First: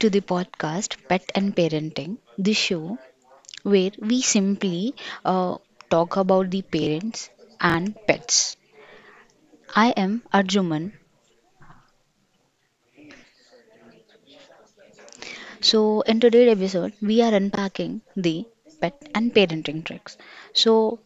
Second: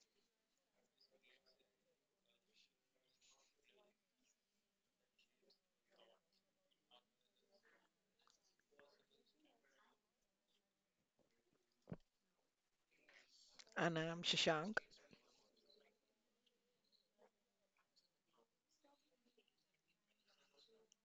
to the podcast Pet and Parenting, the show where we simply uh, talk about the parents and pets. I am Arjuman. And I'm Shashank. So, in today's episode, we are unpacking the pet and parenting tricks. So,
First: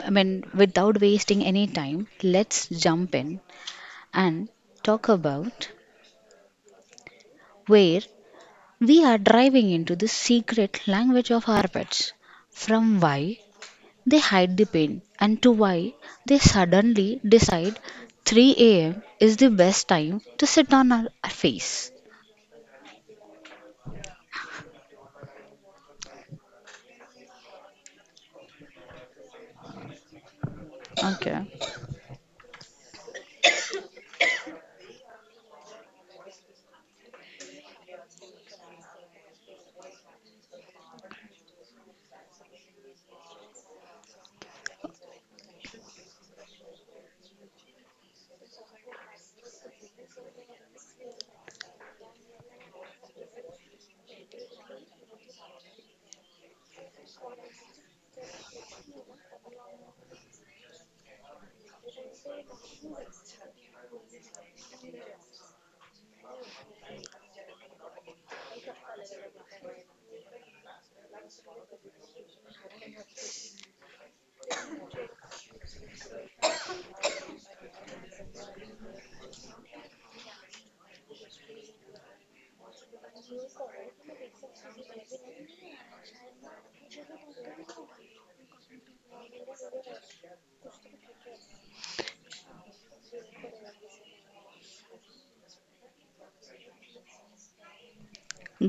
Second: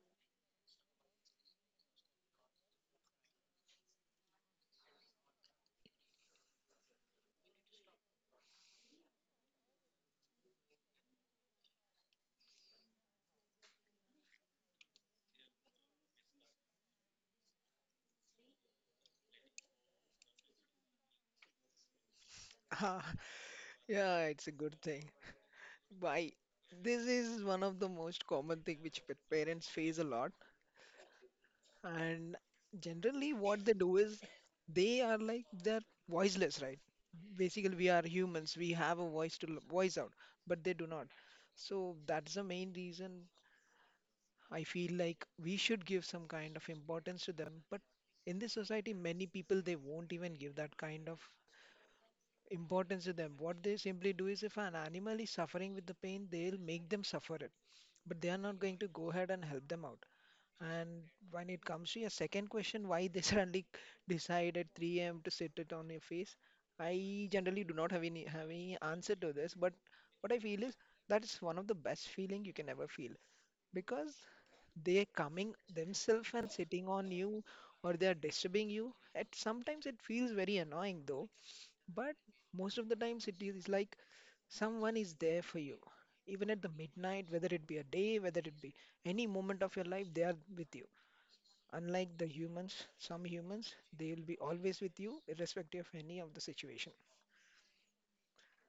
I mean, without wasting any time, let's jump in and talk about where we are driving into the secret language of our pets. From why they hide the pain, and to why they suddenly decide 3 a.m. is the best time to sit on our face. Yeah, it's a good thing. Why? This is one of the most common thing which parents face a lot. Okay, And generally, what they do is they are like they're voiceless, right? Basically, we are humans. We have a voice to voice out, but they do not. So that's the main reason I feel like we should give some kind of importance to them. But in this society, many people they won't even give that kind of importance to them. What they simply do is if an animal is suffering with the pain, they'll make them suffer it. But they are not going to go ahead and help them out. And when it comes to your second question, why they suddenly decide at 3 a.m. to sit it on your face, I generally do not have any answer to this. But what I feel is that is one of the best feeling you can ever feel because they are coming themselves and sitting on you or they are disturbing you. At sometimes it feels very annoying though, but most of the times it is like someone is there for you. Even at the midnight, whether it be a day, whether it be any moment of your life, they are with you. Unlike the humans, some humans, they will be always with you, irrespective of any of the situation.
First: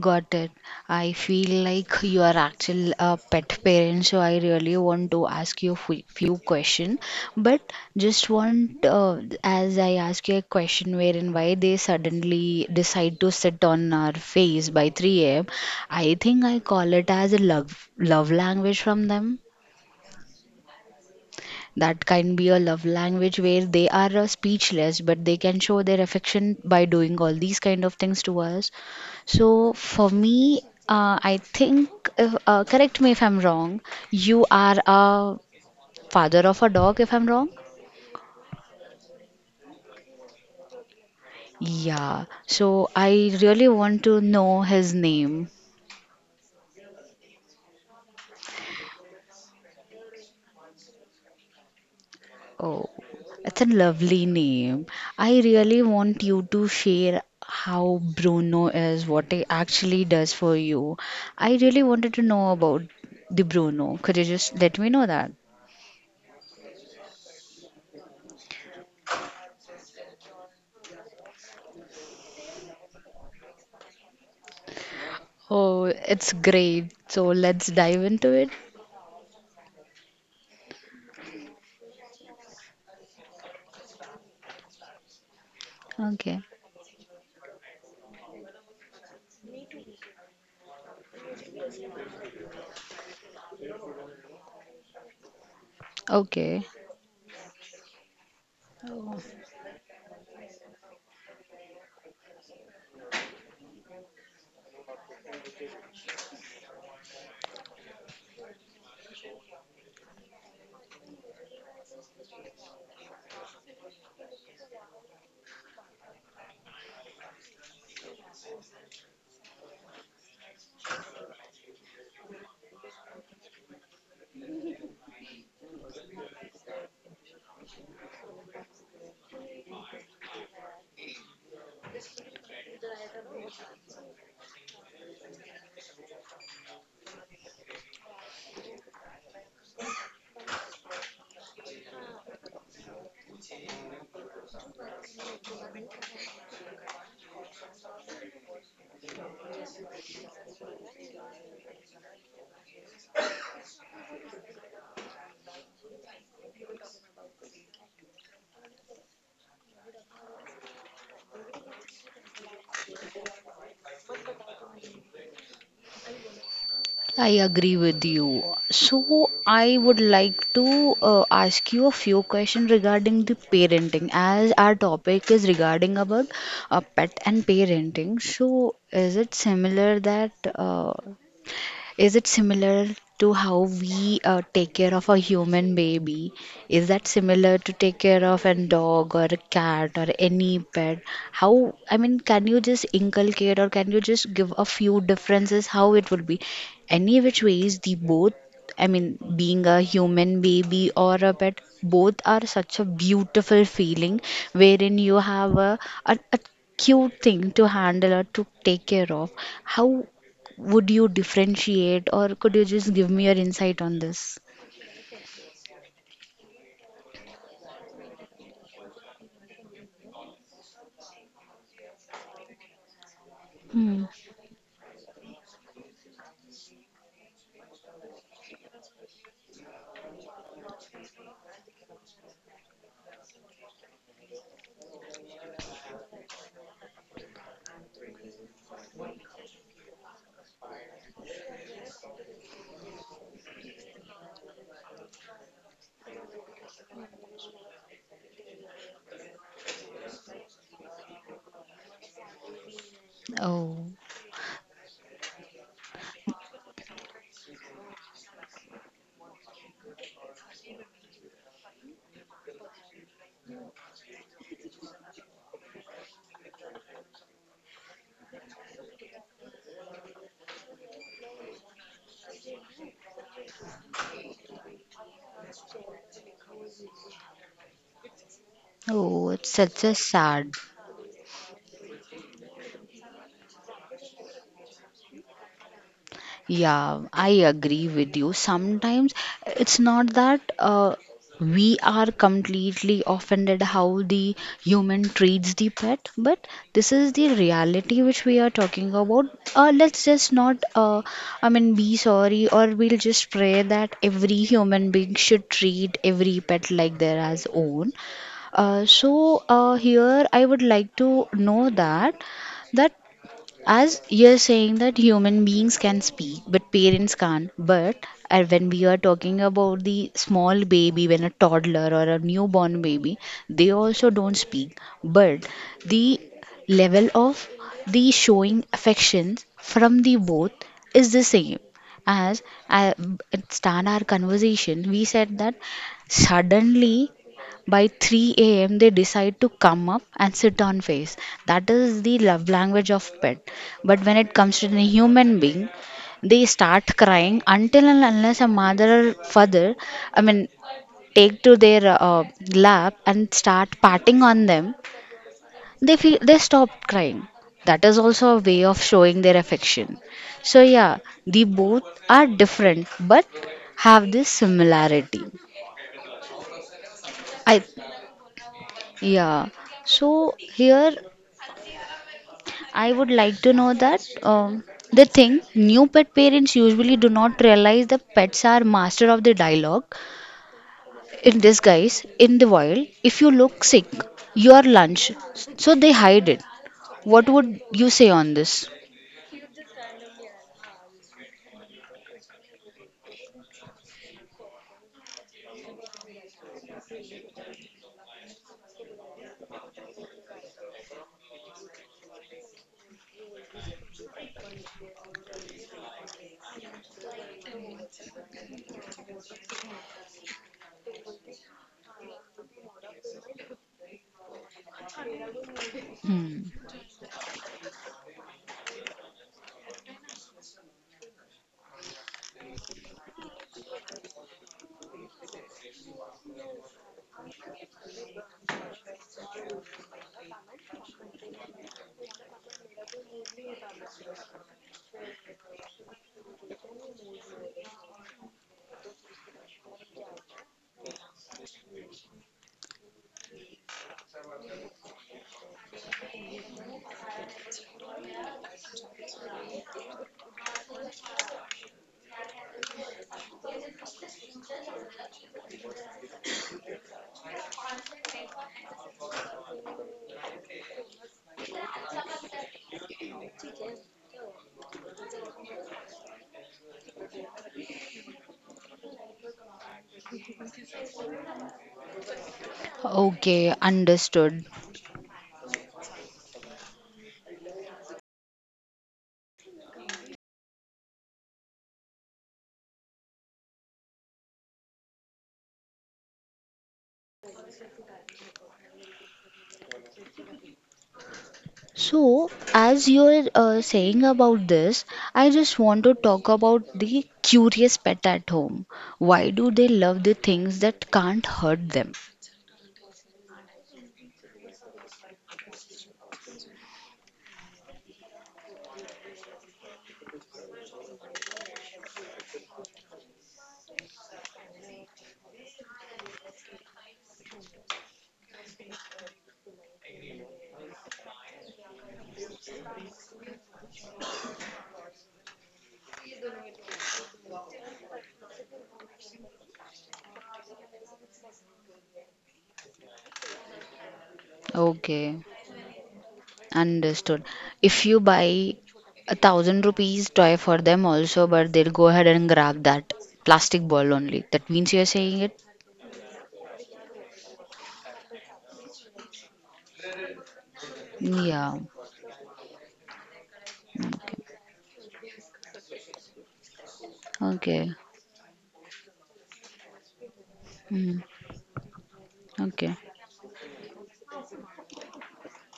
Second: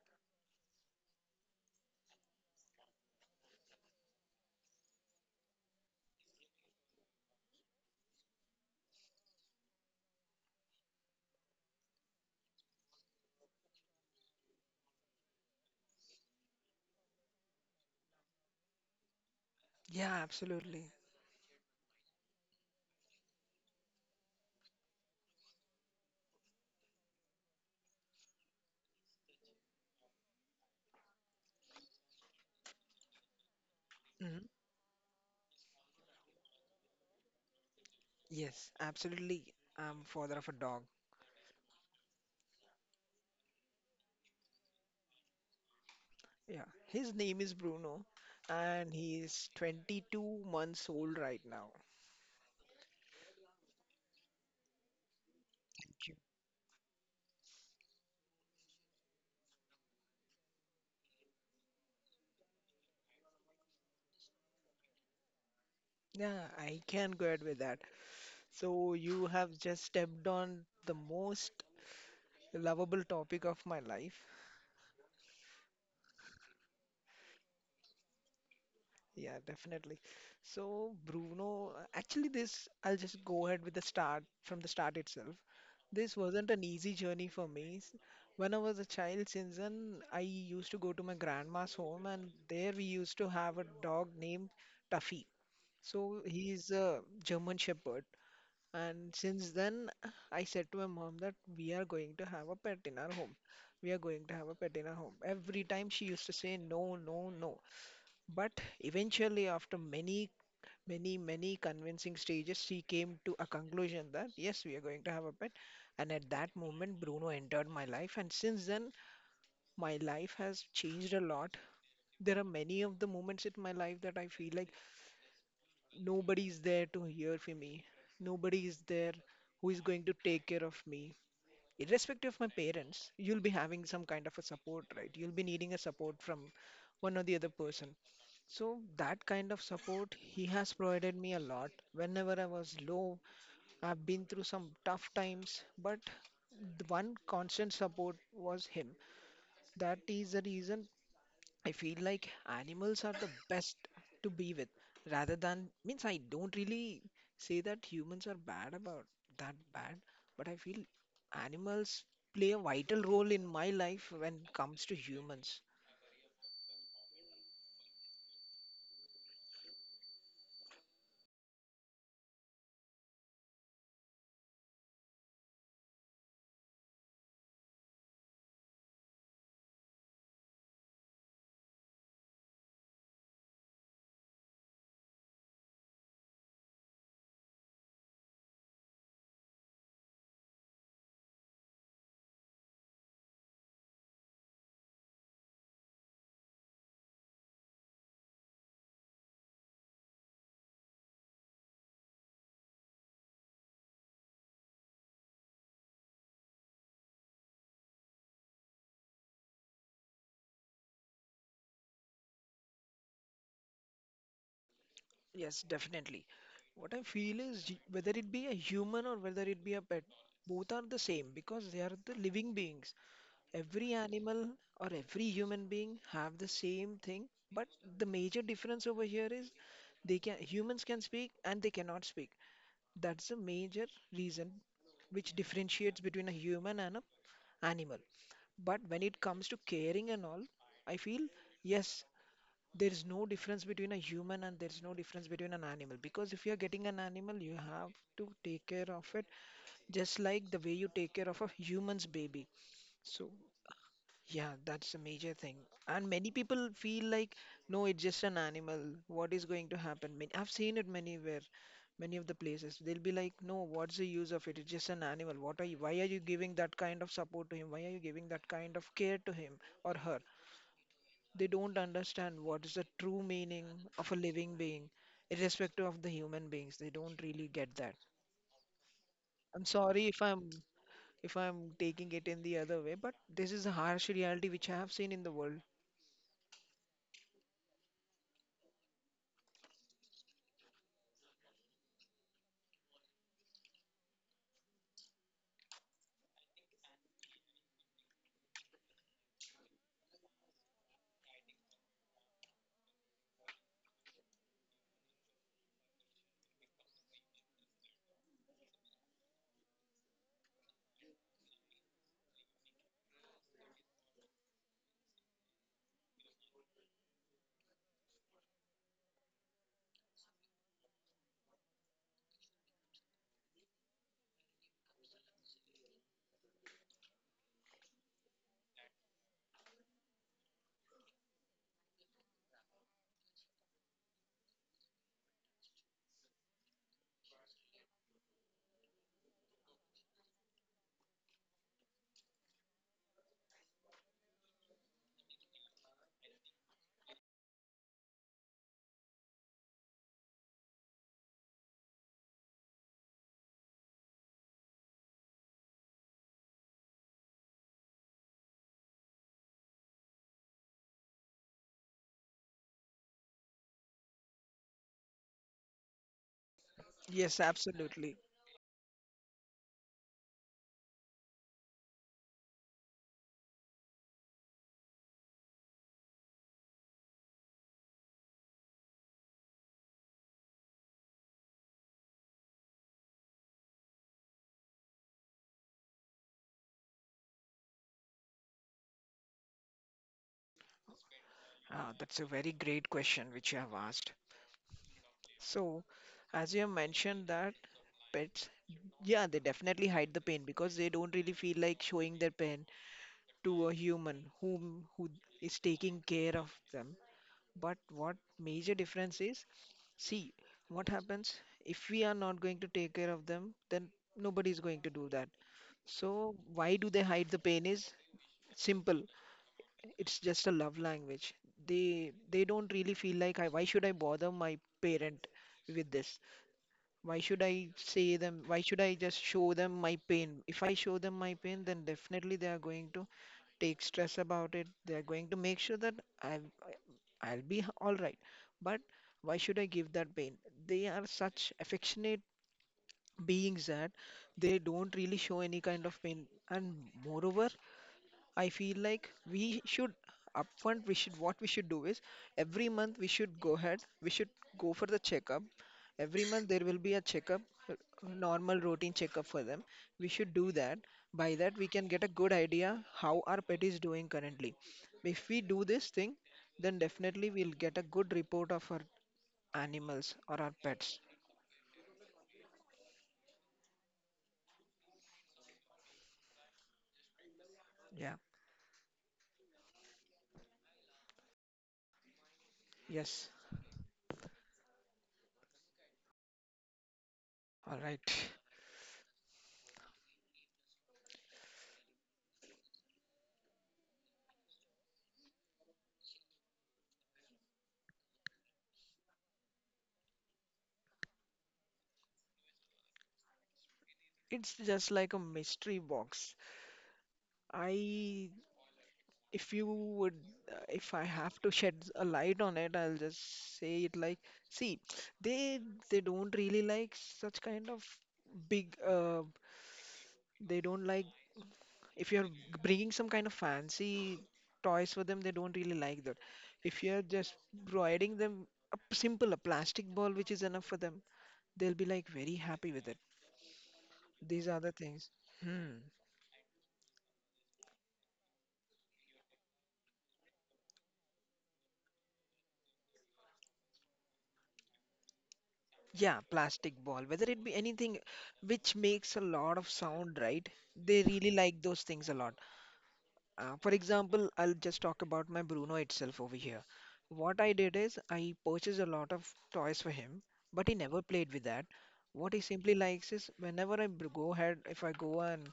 got it. I feel like you are actual a pet parent, so I really want to ask you a few questions. But just want, as I ask you a question wherein why they suddenly decide to sit on our face by 3 a.m. I think I call it as a love language from them. Yeah, absolutely. That can be a love language where they are speechless, but they can show their affection by doing all these kind of things to us. So for me, I think, if, correct me if I'm wrong, you Mhm. are a father of a dog, if I'm wrong. Yes, absolutely. I'm father of a dog. Yeah, so I really want to know his name. Yeah, his name is Bruno, and he is 22 months old right now. Oh, that's a lovely name. I really Thank you. want you to share how Bruno is, what it actually does for you. I really wanted to know about the Bruno. Could you just let me know that? Yeah, I can go ahead with that. So you have just stepped on the most lovable topic of my life. Oh, it's great. So let's dive into it. Yeah, definitely. So Bruno, actually this I'll just go ahead with the start from the start itself. This Okay. wasn't an easy journey for me. When I was a child, since then I used to go to my grandma's home, and there we used to have a dog named Tuffy. So Okay. he's a German Shepherd. And since then, I said to my mom that we are going to have a pet in our home. We are going to have a pet in our home. Every time she used to say no, no, no. But eventually, after many, many, many convincing stages, she came to a conclusion that yes, we are going to have a pet. And at that moment, Bruno entered my life. And since then, my life has changed a lot. There are many of the moments in my life that I feel like nobody is there to hear for me. Nobody is there who is going to take care of me irrespective of my parents, you'll be having some kind of a support, right? You'll be needing a support from one or the other person. So that kind of support he has provided me a lot. Whenever I was low, I've been through some tough times, but the one constant support was him. That is the reason I feel like animals are the best to be with rather than means I don't really say that humans are bad about that bad, but I feel animals play a vital role in my life when it comes to humans. I agree with you. So, I would like to ask you a few questions regarding the parenting, as our topic is regarding about pet and parenting. So, is it similar that is it similar to how we take care of a human baby? Is that similar to take care of a dog or a cat or any pet? How, I mean, can you just inculcate or can you just give a few differences how it would be? Any which ways, the both, I mean, being a human baby or a pet, both are such a beautiful feeling wherein you have a cute thing to handle or to take care of. How would you differentiate, or could you just give me your insight on this? Yes, definitely. What I feel is whether it be a human or whether it be a pet, both are the same because they are the living beings. Every Hmm. animal or every human being have the same thing, but the major difference over here is They can humans can speak and they cannot speak. That's a major reason which differentiates between a human and an animal. But when it comes to caring and all, I feel yes, there is no difference between a human and there is no difference between an animal because if you are getting an animal, you have to take care of it just like the way you take care of a human's baby. So Oh, yeah, that's a major thing. And many people feel like, no, it's just an animal. What is going to happen? Many, I've seen it many where, many of the places. They'll be like, no, what's the use of it? It's just an animal. What are you? Why are you giving that kind of support to him? Why are you giving that kind of care to him or her? They don't understand what is the true meaning of a living being, irrespective of the human beings. They don't really get that. oh, it's I'm such a sorry if sad. I'm taking it in the other way, but this is a harsh reality which I have seen in the world. Yeah, I agree with you. Sometimes it's not that we are completely offended how the human treats the pet, but this is the reality which we are talking about. Let's just not, I mean, be sorry, or we'll just pray that every human being should treat every pet like their as own. So here I would like to know that as you're saying that human beings can speak, but parents can't. But when we are talking about the small baby, when a toddler or a newborn baby, they also don't speak. But the level of the showing affections from the both is the same. As I start our conversation, we said that suddenly by 3 a.m., they decide to come up and sit on face. That is the love language of pet. But when it comes to the human being, they start crying until and unless a mother or father, I mean, take to their lap and start patting on them, they feel they stop crying. That is also a way of showing their affection. So yeah, the both are different, but have this similarity. Yes, I absolutely. yeah. So here I would like to know that the thing new pet parents usually do not realize the pets are master of the dialogue in disguise in the wild. If you look sick, your lunch, so they hide it. What would you say on this? That's a very great question which you have asked. So, as you have mentioned that pets, yeah, they definitely hide the pain because they don't really feel like showing their pain to a human who is taking care of them. But what major difference is, see, what happens if we are not going to take care of them, then nobody is going to do that. So, Hmm. why do they hide the pain is simple. It's just a love language. They don't really feel like I, why should I bother my parent with this? Why should I say them? Why should I just show them my pain? If I show them my pain, then definitely they are going to take stress about it. They are going to make sure that I'll I'll be all right. But why should I give that pain? They are such affectionate beings that they don't really show any kind of pain. And moreover, I feel like we should do is every month we should go for the checkup. Every month there will be a checkup, uh, normal routine checkup for them. We should do that. By that we can get a good idea how our pet is doing currently. If we do this thing, then definitely we'll get a good report of our animals or our pets. Okay, understood. Yeah, yes, all right. So, as you're saying about this, I just want to talk about the curious pet at home. Why do they love the things that can't hurt them? It's just like a mystery box. I If you would, If I have to shed a light on it, I'll just say it like, see, they they don't really like such kind of big. They don't like if you're bringing some kind of fancy toys for them. They don't really like that. If you're just providing them a simple a plastic ball which is enough for them, they'll be like very happy with it. These are the Okay. things. Hmm. Understood. If you buy a 1,000 rupees toy for them also, but they'll go ahead and grab that plastic ball only. That means you're saying it? Yeah, plastic ball, whether it be anything which makes a lot of sound, right? They really Yeah. like those things a lot. For example, Okay. I'll just talk about my Bruno itself over here. What I Okay. did is I purchased a lot of toys for him, but he Mm. never played with that. What he Okay. simply likes is whenever I br- go ahead, if I go and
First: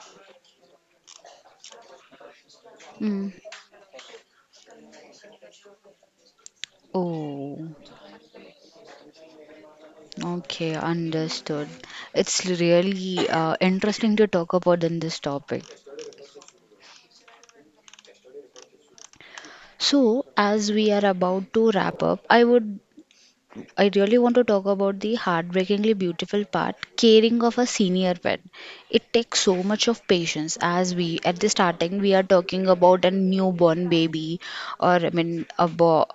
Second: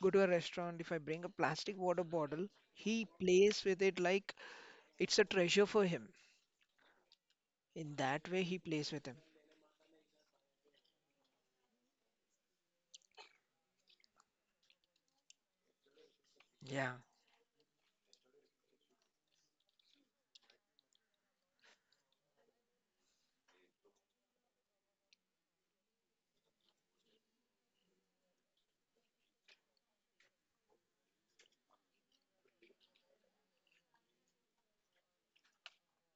go to a restaurant, if I bring a plastic water bottle, he Mm. plays with it like it's a treasure for him. Oh, In that way, he plays with him. okay, understood. It's really interesting to talk about in this topic. Yeah. So, as we are about to wrap up, I would I really want to talk about the heartbreakingly beautiful part caring of a senior pet. It takes so much of patience as we at the starting we are talking about a newborn baby or I mean a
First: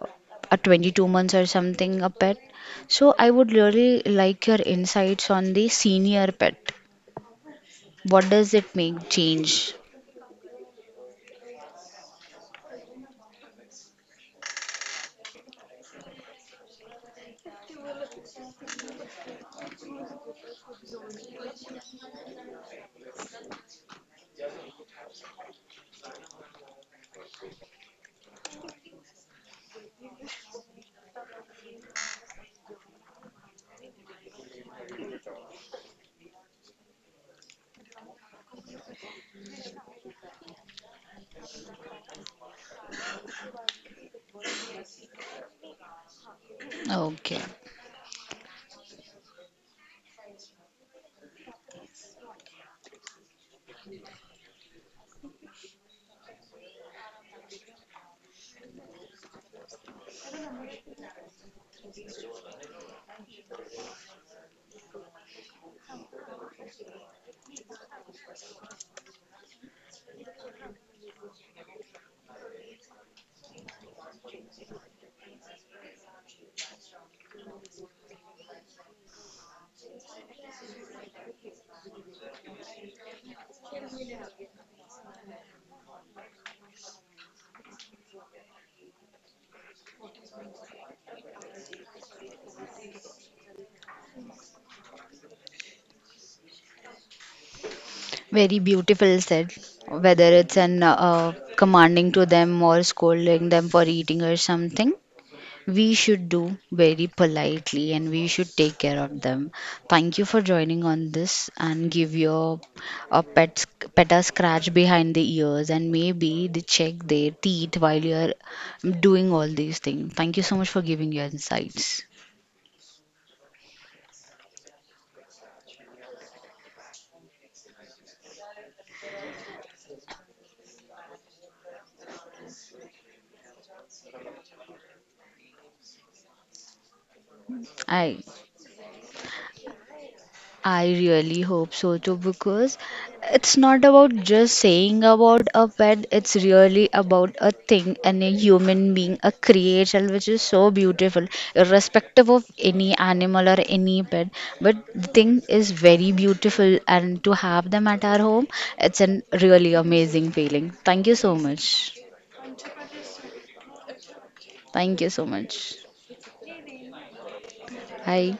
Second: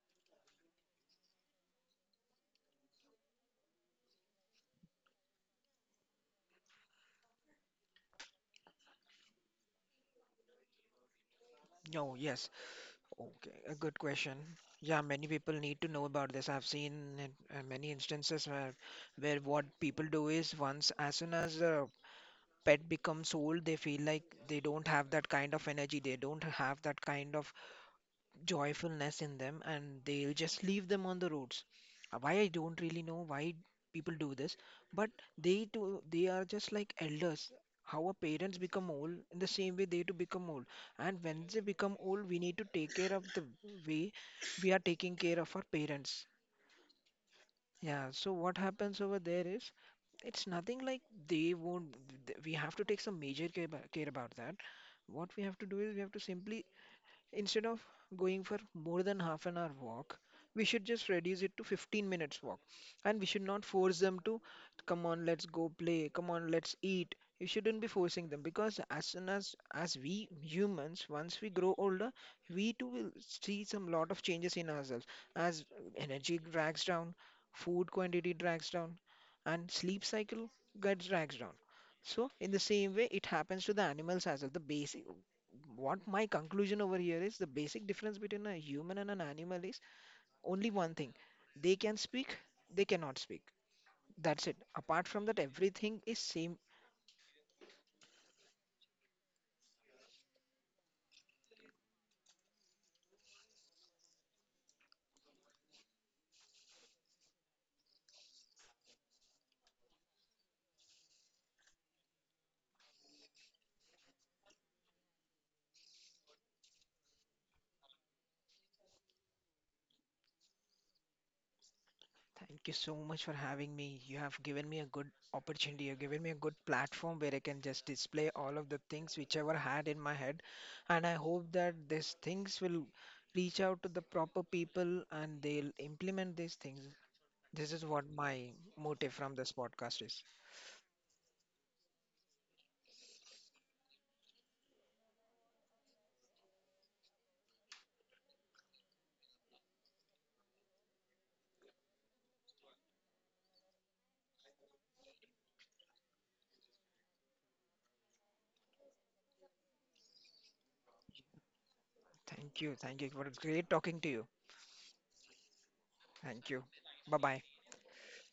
a 22 months or something a pet. So I would really like your insights on the senior pet. What does it make change? No, yes. Okay, a good question. Yeah, many people need to know about this. I've seen it many instances where what people do is once as soon as the pet becomes old, they feel like they don't have that kind of energy, they don't have that kind of joyfulness in them and they'll just leave them on the roads. Why, I don't really know why people do this, but they too they are just like elders. How our parents become old, in the same way they too become old. And when they become old we need to take care of the way we are taking care of our parents. Okay, Yeah, so what happens over there is it's nothing like they won't we have to take some major care, care about that. What we have to do is we have to simply, instead of going for more than half an hour walk, we should just reduce it to 15 minutes walk. And we should not force them to come on, let's go play, come on, let's eat. You shouldn't be forcing them because as soon as we humans, once we grow older, we too will see some lot of changes in ourselves as energy drags down, food quantity drags down, and sleep cycle gets drags down. So in the same way, it happens to the animals as well. The basic what my conclusion over here is the basic difference between a human and an animal is only one thing: they can speak, they cannot speak. That's it. Apart from that everything is same. very beautiful said. Whether it's an commanding to them or scolding them for eating or something, we should do very politely and we should take care of them. Thank you for joining on this and give your a pet a scratch behind the ears and maybe they check their teeth while you're doing all these things. Thank you so much for giving your insights. Thank you so much for having me. You have given me a good opportunity. You've given me a good platform where I can just display all of the things which ever had in my head. And I hope that these things will reach out to the proper people and they'll implement these things. This is what I my motive from this podcast is. I really hope so too because it's not about just saying about a pet, it's really about a thing and a human being, a creation which is so beautiful, irrespective of any animal or any pet. But the thing is very beautiful, and to have them at our home, it's a really amazing feeling. Thank you so much. Thank you. Thank you. It was great talking to you. Thank you so much. Thank you. Bye bye. Bye.